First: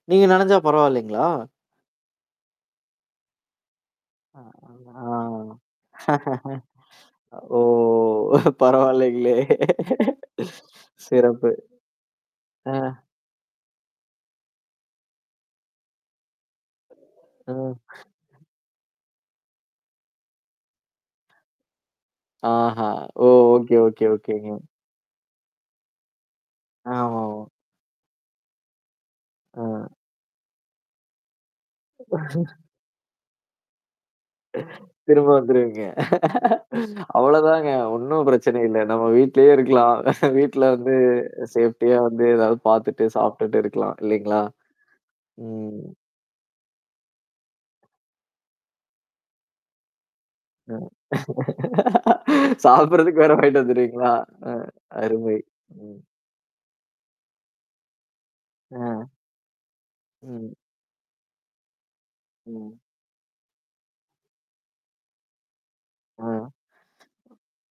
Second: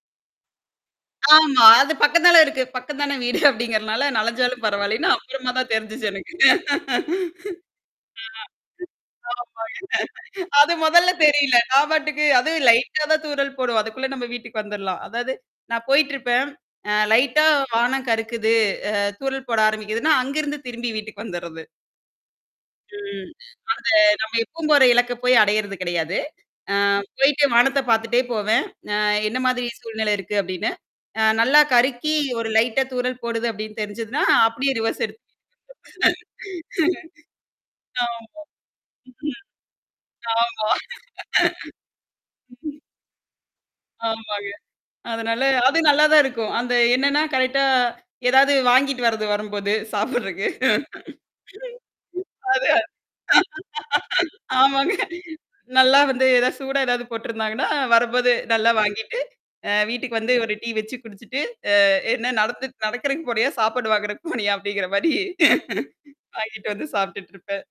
நீங்க நனஞ்சா பரவால்லைங்களா? ஆமா, அது பக்கத்தால இருக்கு. பக்கந்தானே வீடு அப்படிங்கறதுனால, ஆ, நனஞ்சாலும் பரவாயில்லைன்னு. அப்புறமா தான் தெரிஞ்சுச்சு எனக்கு. அ ஓ, பரவால்லைங்களே. ஆமாங்க. அது மொதல்ல சிறப்பு! தெரியல. நான் பாட்டுக்கு அதும் அ. லைட்டா தான் தூறல் போடும். அதுக்குள்ள நம்ம வீட்டுக்கு வந்துரலாம். அதாவது நான் போயிட்டுருப்பேன். அ லைட்டா ஆ. வானம் கருக்குது, அ தூறல் போட ஆரம்பிக்குதுன்னா, அங்கிருந்து திரும்பி வீட்டுக்கு வந்துர்றது. ஆஹா, ஓ, ம், ஓகே, அத ஓகே, நம்ப ஓகேங்க. எப்பவும் போற இலக்க போயி அடையறது கிடையாது. அ போயிட்டு ஆமாமா. வானத்தப் பாத்துட்டே போவேன். நா "என்னா மாதிரி ம். சூழ்நிலை இருக்கு?" அப்படின்னு. அ நல்லா கருக்கி ஒரு லைட்டா தூறல் போடுது அப்படின்னு தெரிஞ்சுதுன்னா, அப்படியே ரிவர்ஸ் எடுத்து திரும்ப வந்துருவீங்க. அவ்வளதாங்க, [unintelligible] ஆமா. ம், ஒண்ணும் பிரச்சனை இல்லை! நம்ம வீட்லயே இருக்கலாம். ஆமா, வீட்ல வந்து சேஃப்ட்டியா வந்து, ஏதாவது ம். பாத்துட்டு, சாப்பிட்டுட்டு இருக்கலாம். இல்லீங்களா? ஆமாங்க. அதனால அது ம். நல்லாதான் இருக்கும். அந்த என்னான்னா, கரெக்ட்டா எதாவது வாங்கிட்டு வர்றது, வரம்போது, சாப்பிடுறதுக்கு. ம், அது சாப்பிடுறதுக்கு வேற வாங்கிட்டு வந்துருவீங்களா? அ, ஆமாங்க. அருமை. நல்லா ம். வந்து சூடா ஏதாவது போட்டுருந்தாங்கன்னா, வரும்போது நல்லா அ. வாங்கிட்டு, அ வீட்டுக்கு வந்து ம். ஒரு டீ வச்சு குடிச்சுட்டு அ "என்னா ம். நடத்துக் நடக்குறதுக்கு போனியா? சாப்பாடு வாங்கறக்கு போனியா?" அப்படிங்கிற மாரி அ. வாங்கிட்டு வந்து சாப்ட்டுட்ருப்பேன்.